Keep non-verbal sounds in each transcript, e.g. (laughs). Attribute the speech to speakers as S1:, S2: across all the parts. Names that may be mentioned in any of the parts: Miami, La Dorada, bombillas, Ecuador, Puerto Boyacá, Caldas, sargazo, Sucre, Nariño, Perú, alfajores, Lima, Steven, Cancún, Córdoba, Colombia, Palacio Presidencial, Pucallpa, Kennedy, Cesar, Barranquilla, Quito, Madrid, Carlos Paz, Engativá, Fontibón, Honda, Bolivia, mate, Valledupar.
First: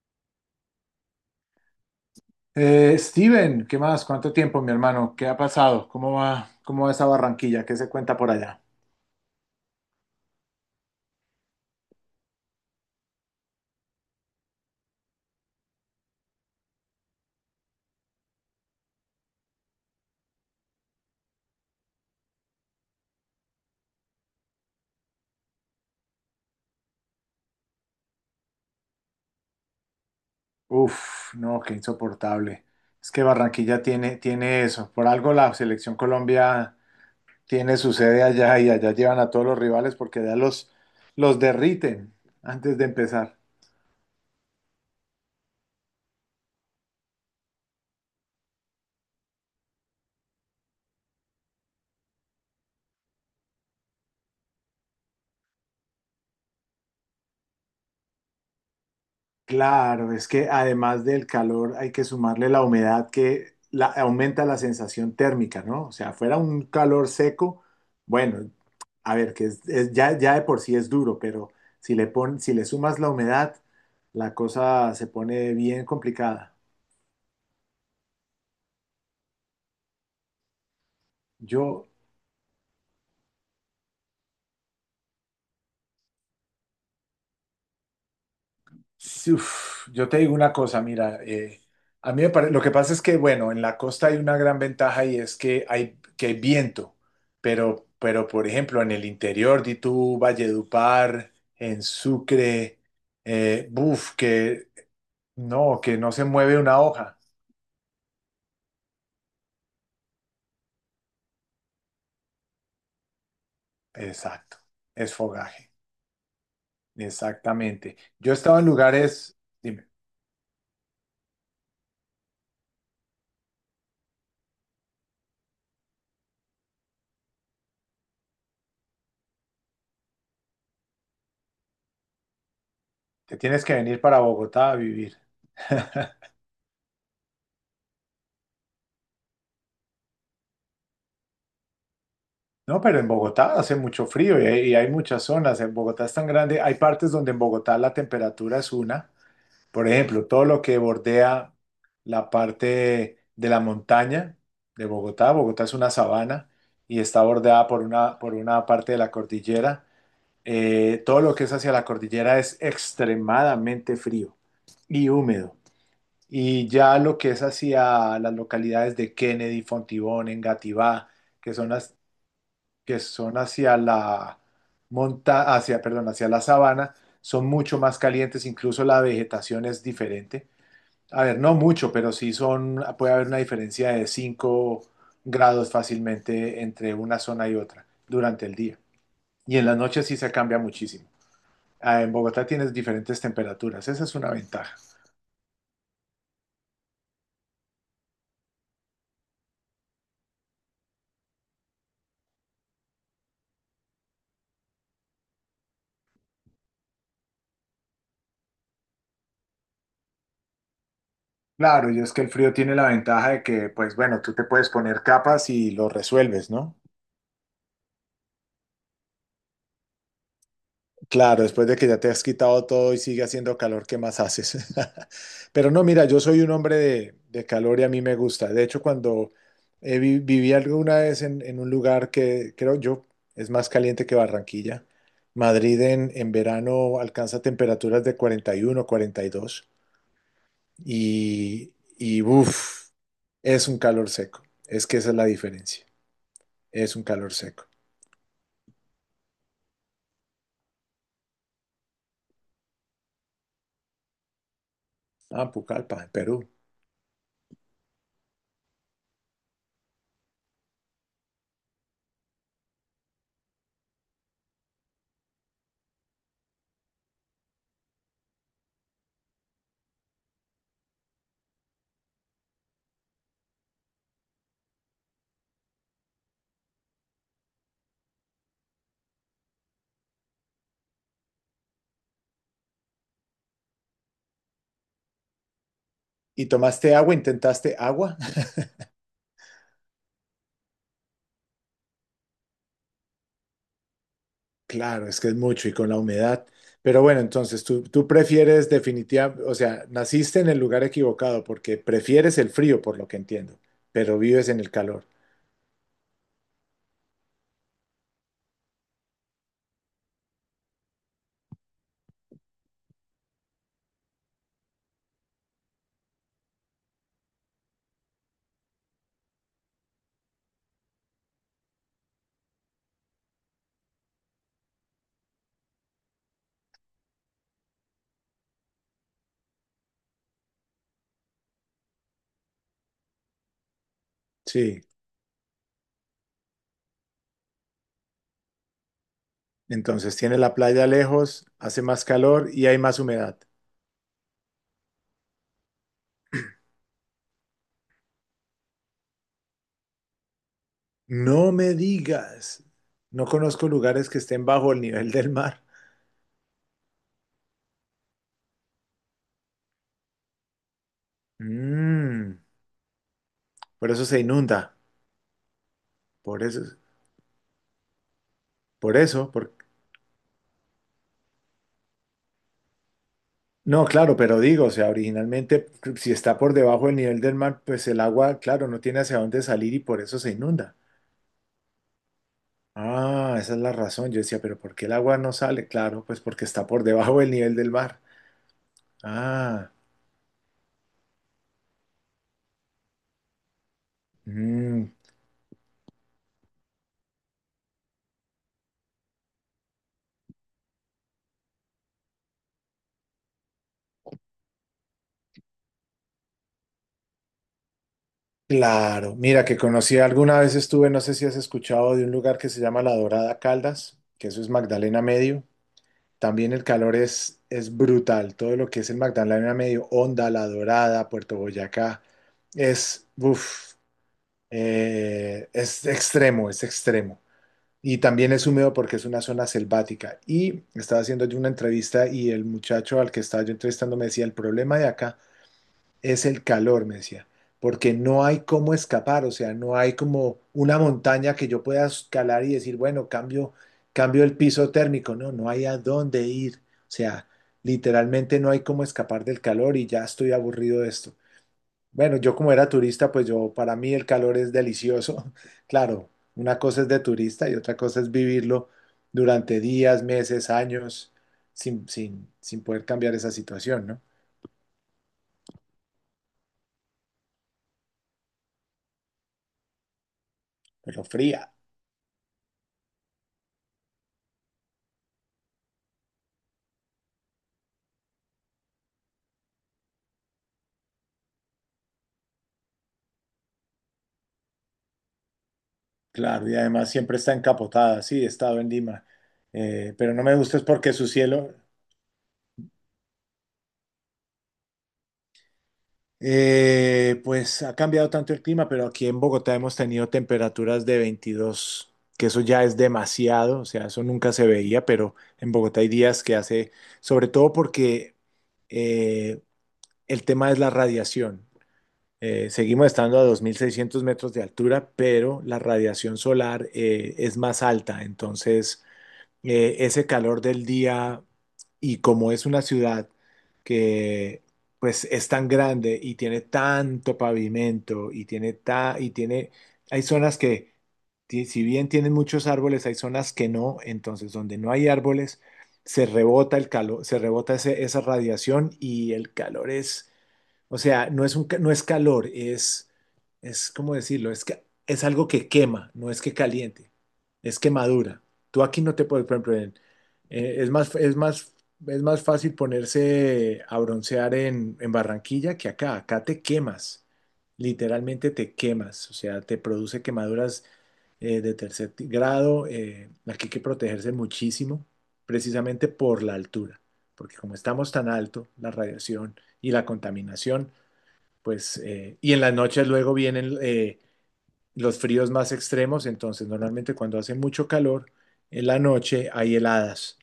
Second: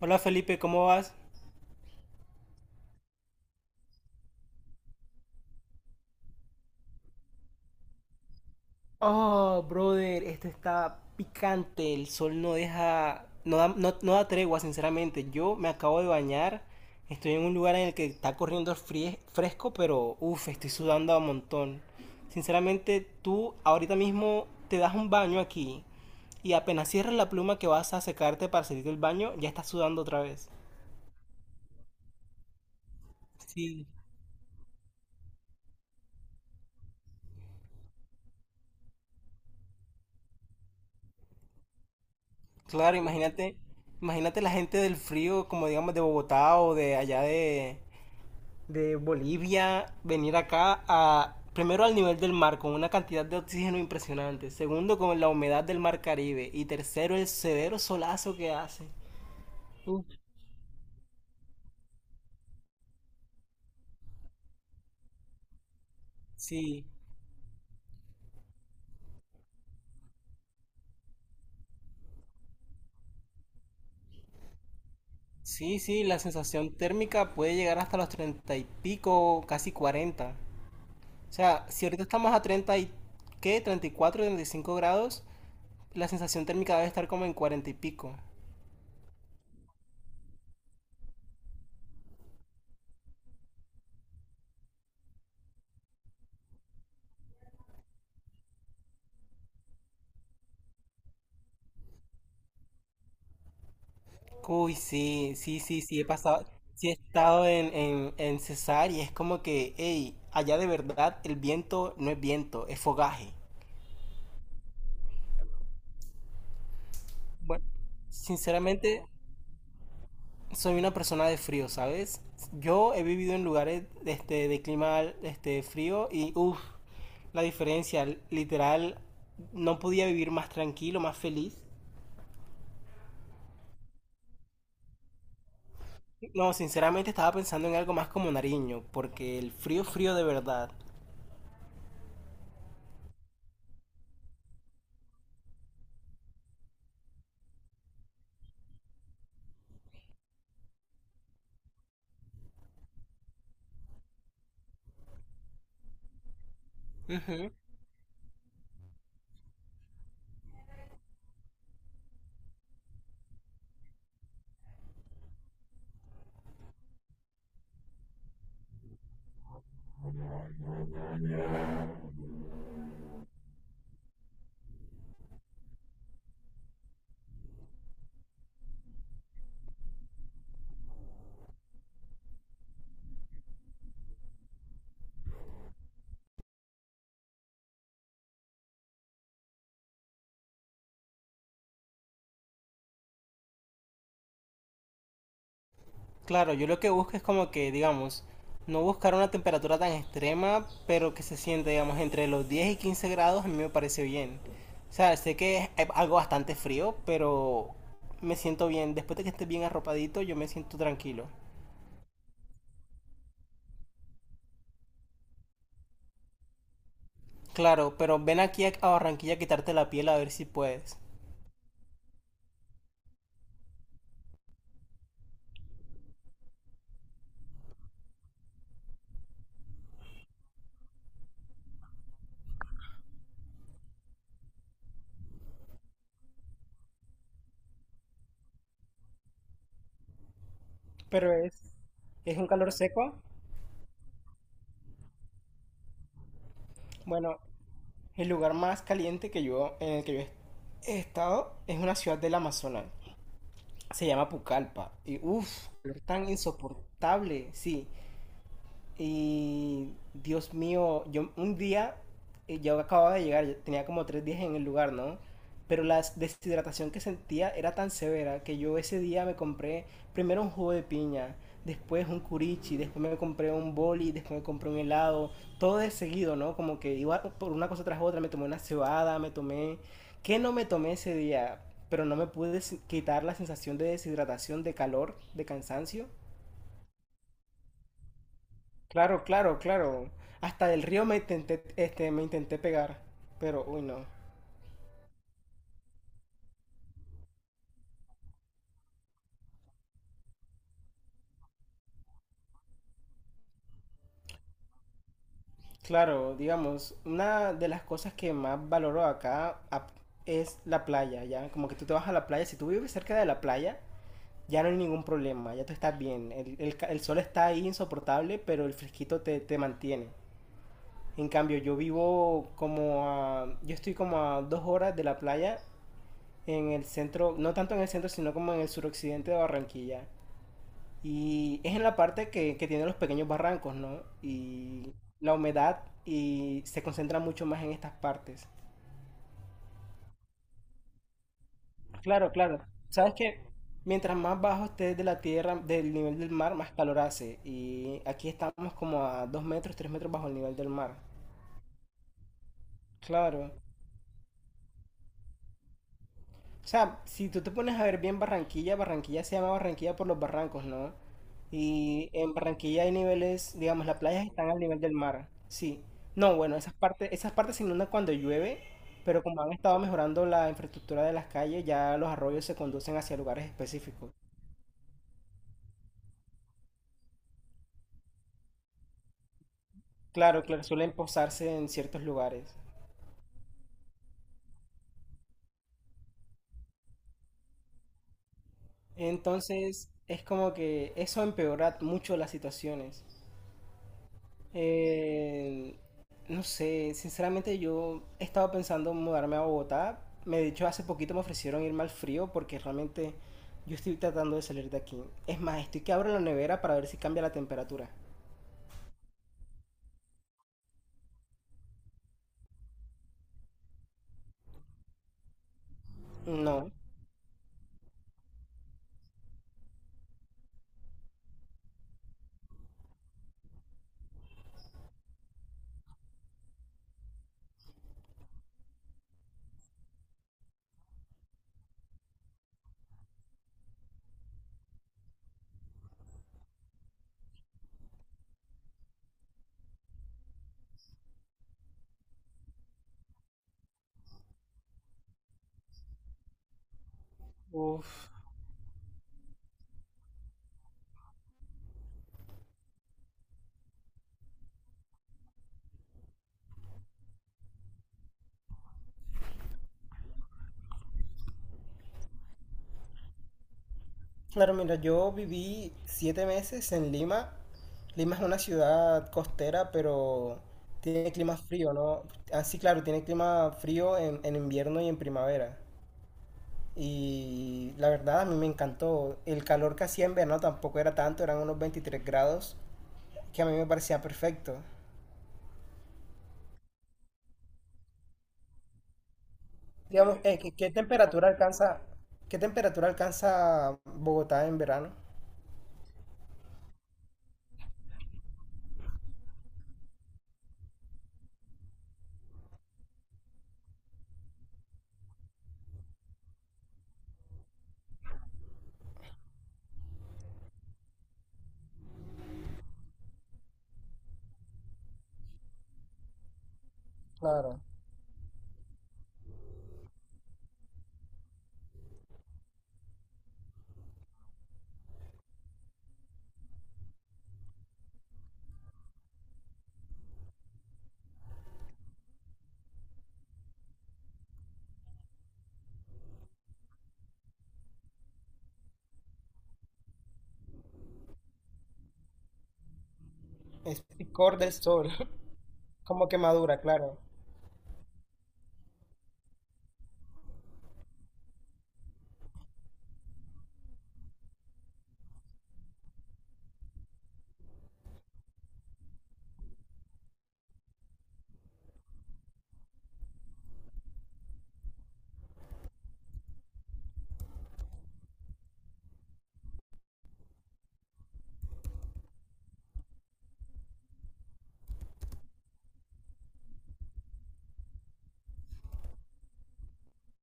S1: Hola Felipe, ¿cómo vas?
S2: Steven, ¿qué más? ¿Cuánto tiempo, mi hermano? ¿Qué ha pasado? ¿Cómo va? ¿Cómo va esa Barranquilla? ¿Qué se cuenta por allá?
S1: Oh, brother, esto está picante. El sol no deja, no da, no da tregua, sinceramente. Yo me acabo de bañar. Estoy en un lugar en el que está corriendo fresco, pero uff, estoy sudando a montón. Sinceramente, tú ahorita mismo te das un baño aquí y apenas cierras la pluma que vas a secarte para salir del baño, ya estás sudando otra vez.
S2: Uf, no, qué insoportable. Es que Barranquilla
S1: Sí,
S2: tiene eso. Por algo la selección Colombia tiene su sede allá y allá llevan a todos los rivales porque allá los derriten antes de
S1: claro,
S2: empezar.
S1: imagínate, imagínate la gente del frío, como digamos de Bogotá o de allá de Bolivia venir acá a primero al nivel del mar con una cantidad de oxígeno impresionante, segundo con la humedad del mar Caribe y tercero el severo solazo que hace. Uf,
S2: Claro, es que además del calor hay que sumarle la humedad que aumenta la sensación térmica, ¿no? O sea, fuera un
S1: sí,
S2: calor seco, bueno, a ver, que ya de por sí es duro, pero si le sumas la humedad, la cosa se pone
S1: sí,
S2: bien
S1: sí, la
S2: complicada.
S1: sensación térmica puede llegar hasta los 30 y pico, casi 40. O sea, si
S2: Yo,
S1: ahorita estamos a 30 y qué, treinta, 34, 35 grados, la sensación térmica debe estar como en 40 y pico.
S2: Sí, uf, yo te digo una cosa, mira, a mí me pare- lo que pasa es que, bueno, en la costa hay una gran ventaja y es que que hay viento, pero, por ejemplo, en el interior, de tú, Valledupar, en Sucre, buf, que
S1: Uy, sí, sí,
S2: no,
S1: sí,
S2: que
S1: sí, he
S2: no se
S1: pasado,
S2: mueve una
S1: sí he
S2: hoja.
S1: estado en, en Cesar y es como que, hey, allá de verdad el viento no es viento, es fogaje.
S2: Exacto, es fogaje,
S1: Bueno,
S2: exactamente. Yo he estado en
S1: sinceramente
S2: lugares, dime,
S1: soy una persona de frío, ¿sabes? Yo he vivido en lugares este, de clima este, frío y, uff, la diferencia, literal, no podía vivir más tranquilo, más feliz.
S2: te tienes que venir para Bogotá a vivir.
S1: No, sinceramente estaba pensando en algo más como Nariño, porque el frío, frío de verdad.
S2: No, pero en Bogotá hace mucho frío y y hay muchas zonas. En Bogotá es tan grande. Hay partes donde en Bogotá la temperatura es una. Por ejemplo, todo lo que bordea la parte de la montaña de Bogotá. Bogotá es una sabana y está bordeada por por una parte de la cordillera. Todo lo que es hacia la cordillera es extremadamente frío y húmedo. Y ya lo que es hacia las localidades de Kennedy, Fontibón, Engativá, que son las que son hacia la hacia la sabana, son mucho más calientes, incluso la vegetación es diferente. A ver, no mucho, pero sí son, puede haber una diferencia de 5 grados fácilmente entre una zona y otra durante el día. Y en la noche sí se cambia muchísimo. Ah, en Bogotá tienes diferentes temperaturas, esa es una ventaja.
S1: Claro, yo lo que busco es como que, digamos, no buscar una temperatura tan extrema, pero que se siente, digamos, entre los 10 y 15 grados, a mí me parece bien. O sea, sé que es algo bastante frío, pero me siento bien. Después de que esté bien arropadito, yo me siento tranquilo.
S2: Claro, y es que el frío tiene la ventaja de que, pues bueno, tú te puedes poner capas y lo resuelves, ¿no?
S1: Claro, pero ven aquí a Barranquilla a quitarte la piel a ver si puedes.
S2: Claro, después de que ya te has quitado todo y sigue haciendo calor, ¿qué más haces? (laughs) Pero no, mira, yo soy un hombre de calor y a mí me gusta. De hecho, cuando viví alguna vez en, un lugar que creo yo es más caliente que Barranquilla, Madrid en verano alcanza temperaturas de 41, 42 y, dos y
S1: Es un calor
S2: uff,
S1: seco.
S2: es un calor seco. Es que esa es la diferencia. Es un calor
S1: Bueno,
S2: seco.
S1: el lugar más caliente que yo en el que yo he estado es una ciudad del Amazonas. Se llama Pucallpa. Y
S2: Ah,
S1: uff,
S2: Pucallpa, en
S1: tan
S2: Perú.
S1: insoportable, sí. Y Dios mío, yo un día, yo acababa de llegar, yo tenía como 3 días en el lugar, ¿no? Pero la deshidratación que sentía era tan severa que yo ese día me compré primero un jugo de piña, después un curichi, después me compré un boli, después me compré un helado, todo de seguido, ¿no? Como que iba por una cosa tras otra, me tomé una cebada, me tomé... ¿Qué no me tomé ese día? Pero no me pude quitar la sensación de deshidratación, de calor, de cansancio.
S2: ¿Y tomaste agua? ¿Intentaste agua? (laughs)
S1: Claro, claro, claro. Hasta del río me intenté, este, me intenté pegar, pero uy no.
S2: Claro, es que es mucho y con la humedad. Pero bueno, entonces tú prefieres definitivamente, o sea, naciste en el lugar equivocado porque prefieres el frío, por lo que entiendo, pero vives en el calor.
S1: Claro, digamos, una de las cosas que más valoro acá es la playa, ¿ya? Como que tú te vas a la playa, si tú vives cerca de la playa, ya no hay ningún problema, ya tú estás bien. El sol está ahí insoportable, pero el fresquito te mantiene. En cambio, yo vivo como a... Yo estoy como a 2 horas de la playa en el centro, no tanto en el centro, sino como en el suroccidente de Barranquilla. Y es en la parte que tiene los pequeños barrancos, ¿no?
S2: Sí,
S1: Y la humedad y se concentra mucho más en estas partes.
S2: entonces tiene la playa lejos, hace más
S1: Claro,
S2: calor
S1: claro.
S2: y hay más
S1: Sabes
S2: humedad.
S1: que mientras más bajo estés de la tierra, del nivel del mar, más calor hace. Y aquí estamos como a 2 metros, 3 metros bajo el nivel del mar.
S2: No me digas, no
S1: Claro.
S2: conozco lugares que estén bajo el nivel del mar.
S1: O sea, si tú te pones a ver bien Barranquilla, Barranquilla se llama Barranquilla por los barrancos, ¿no? Y en
S2: Mm,
S1: Barranquilla hay niveles, digamos,
S2: por
S1: las
S2: eso se
S1: playas están al
S2: inunda,
S1: nivel del mar. Sí. No,
S2: por
S1: bueno,
S2: eso,
S1: esas partes se inundan cuando llueve,
S2: por
S1: pero
S2: eso,
S1: como han
S2: por-
S1: estado mejorando la infraestructura de las calles, ya los arroyos se conducen hacia lugares
S2: no,
S1: específicos.
S2: claro, pero digo, o sea, originalmente si está por debajo del nivel del mar, pues el agua, claro, no tiene hacia dónde salir y por eso se
S1: Claro, claro,
S2: inunda.
S1: suelen posarse en ciertos lugares.
S2: Ah, esa es la razón. Yo decía, pero ¿por qué el agua no sale? Claro, pues porque está por debajo del nivel del mar. Ah,
S1: Entonces, es como que eso empeora mucho las situaciones.
S2: mm,
S1: Eh, no sé, sinceramente yo he estado pensando en mudarme a Bogotá. De hecho, hace poquito me ofrecieron irme al frío porque realmente yo estoy tratando de salir de aquí. Es más, estoy que abro la nevera para ver si cambia la temperatura.
S2: claro. Mira, que conocí alguna vez estuve, no sé si has escuchado de un lugar que se llama La Dorada Caldas, que eso es Magdalena Medio. También el
S1: No.
S2: calor es brutal. Todo lo que es el Magdalena Medio, Honda, La Dorada, Puerto Boyacá, es, uff. Es extremo, es extremo. Y también es húmedo porque es una zona selvática. Y estaba haciendo yo una entrevista y el muchacho al que estaba yo entrevistando me decía, el problema de acá es el calor, me decía, porque no hay cómo escapar, o sea, no hay como una montaña que yo pueda escalar y decir, bueno, cambio, cambio el piso térmico, no, no hay a dónde ir, o sea,
S1: Uf.
S2: literalmente no hay cómo escapar del calor y ya estoy aburrido de esto. Bueno, yo como era turista, pues yo, para mí el calor es delicioso. (laughs) Claro, una cosa es de turista y otra cosa es vivirlo durante días, meses, años, sin poder cambiar esa situación, ¿no?
S1: Claro, mira, yo viví 7 meses en Lima. Lima es una ciudad costera, pero
S2: Pero
S1: tiene clima
S2: fría,
S1: frío, ¿no? Así, claro, tiene clima frío en, invierno y en primavera. Y la verdad a mí me encantó. El calor que hacía en verano tampoco era tanto, eran unos 23 grados, que a mí me parecía perfecto.
S2: claro, y además siempre está encapotada, sí, he estado en Lima, pero
S1: Digamos,
S2: no me
S1: ¿qué,
S2: gusta es
S1: qué
S2: porque su
S1: temperatura
S2: cielo.
S1: alcanza, qué temperatura alcanza Bogotá en verano?
S2: Pues ha cambiado tanto el clima, pero aquí en Bogotá hemos tenido temperaturas de 22, que eso ya es demasiado, o sea, eso nunca se veía, pero en Bogotá hay días que hace, sobre todo porque eh, el tema es la radiación. Seguimos estando a 2.600 metros de altura, pero la radiación solar es
S1: Claro,
S2: más alta, entonces ese calor del día y como es una ciudad que pues es tan grande y tiene tanto pavimento y tiene y tiene hay zonas que si bien tienen muchos árboles, hay zonas que no, entonces donde no hay árboles se rebota el calor, se rebota esa radiación y el calor es, o sea, no es calor,
S1: es
S2: ¿cómo decirlo?
S1: picor
S2: Es
S1: del
S2: que
S1: sol,
S2: es algo que
S1: (laughs)
S2: quema,
S1: como
S2: no es que
S1: quemadura,
S2: caliente,
S1: claro.
S2: es quemadura. Tú aquí no te puedes, por ejemplo, eh, es más, es más, es más fácil ponerse a broncear en Barranquilla que acá. Acá te quemas, literalmente te quemas, o sea, te produce quemaduras de tercer grado. Eh, aquí hay que protegerse muchísimo, precisamente por la altura, porque como estamos tan alto, la radiación y la contaminación, pues, y en las noches luego vienen los fríos más extremos, entonces normalmente cuando hace mucho calor, en la noche hay heladas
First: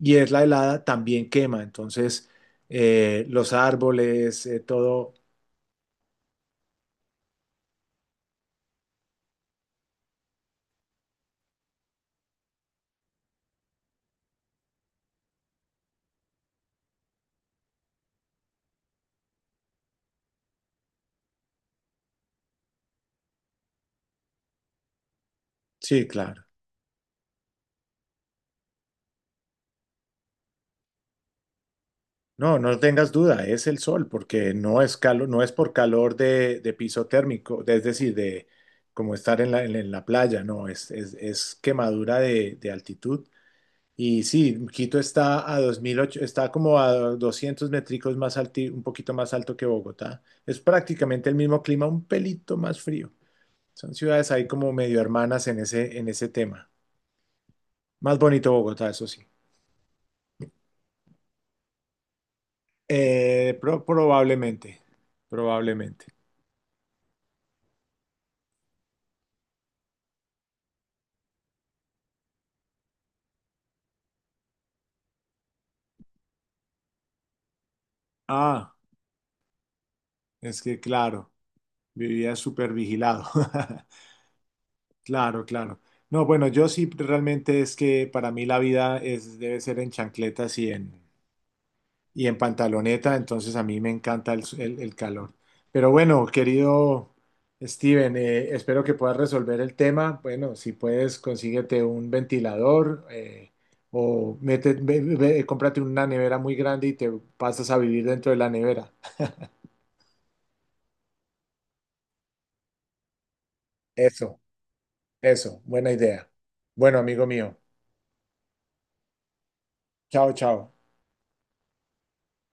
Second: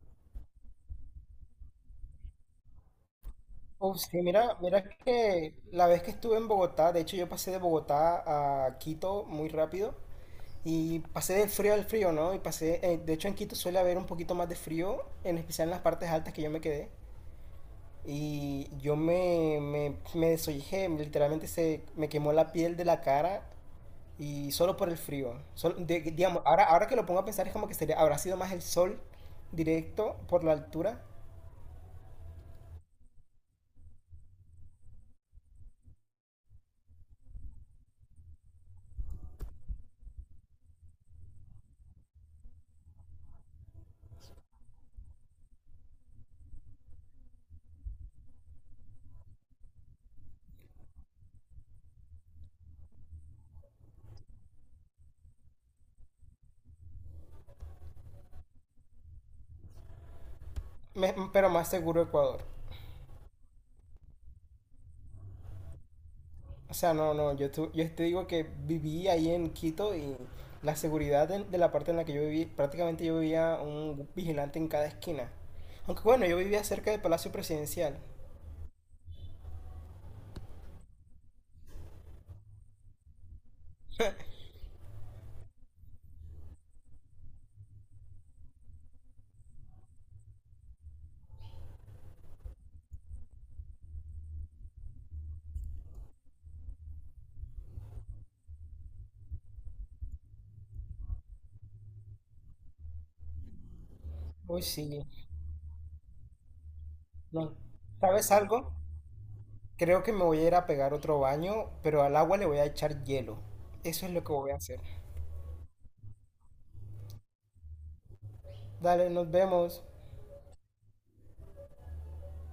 S2: y es la helada también quema, entonces los
S1: Uf, sí,
S2: árboles,
S1: mira, mira
S2: todo,
S1: que la vez que estuve en Bogotá, de hecho yo pasé de Bogotá a Quito muy rápido. Y pasé del frío al frío, ¿no? Y pasé, de hecho en Quito suele haber un poquito más de frío, en especial en las partes altas que yo me quedé. Y yo me desollejé, literalmente se me quemó la piel de la cara y solo por el frío.
S2: sí,
S1: Digamos,
S2: claro.
S1: ahora, ahora que lo pongo a pensar es como que sería, habrá sido más el sol directo por la altura,
S2: No, no tengas duda, es el sol, porque no es calor, no es por calor de piso térmico, es decir, de como estar en la playa, no, es quemadura de altitud. Y sí, Quito está a 2008, está como a 200 métricos más alto, un poquito más alto que Bogotá. Es prácticamente el mismo clima, un pelito más frío. Son ciudades ahí como medio hermanas en ese tema. Más bonito Bogotá, eso sí.
S1: pero más seguro Ecuador.
S2: Probablemente, probablemente.
S1: O sea, no, no, yo te digo que viví ahí en Quito y la seguridad de la parte en la que yo viví, prácticamente yo vivía un vigilante en cada esquina. Aunque bueno, yo vivía cerca del Palacio Presidencial.
S2: Ah, es que claro, vivía súper vigilado. (laughs) Claro, claro. No, bueno, yo sí realmente es que para mí la vida es, debe ser en chancletas y en pantaloneta, entonces a mí me encanta el calor. Pero bueno, querido Steven, espero que puedas resolver el tema. Bueno, si puedes, consíguete un ventilador o
S1: Uy,
S2: mete,
S1: sí.
S2: cómprate una nevera muy grande y te
S1: No.
S2: pasas a vivir dentro
S1: ¿Sabes
S2: de la
S1: algo?
S2: nevera.
S1: Creo que me voy a ir a pegar otro baño, pero al agua le voy a echar hielo. Eso es lo que
S2: Eso,
S1: voy a hacer.
S2: eso, buena idea. Bueno, amigo mío,
S1: Dale, nos vemos.
S2: chao, chao.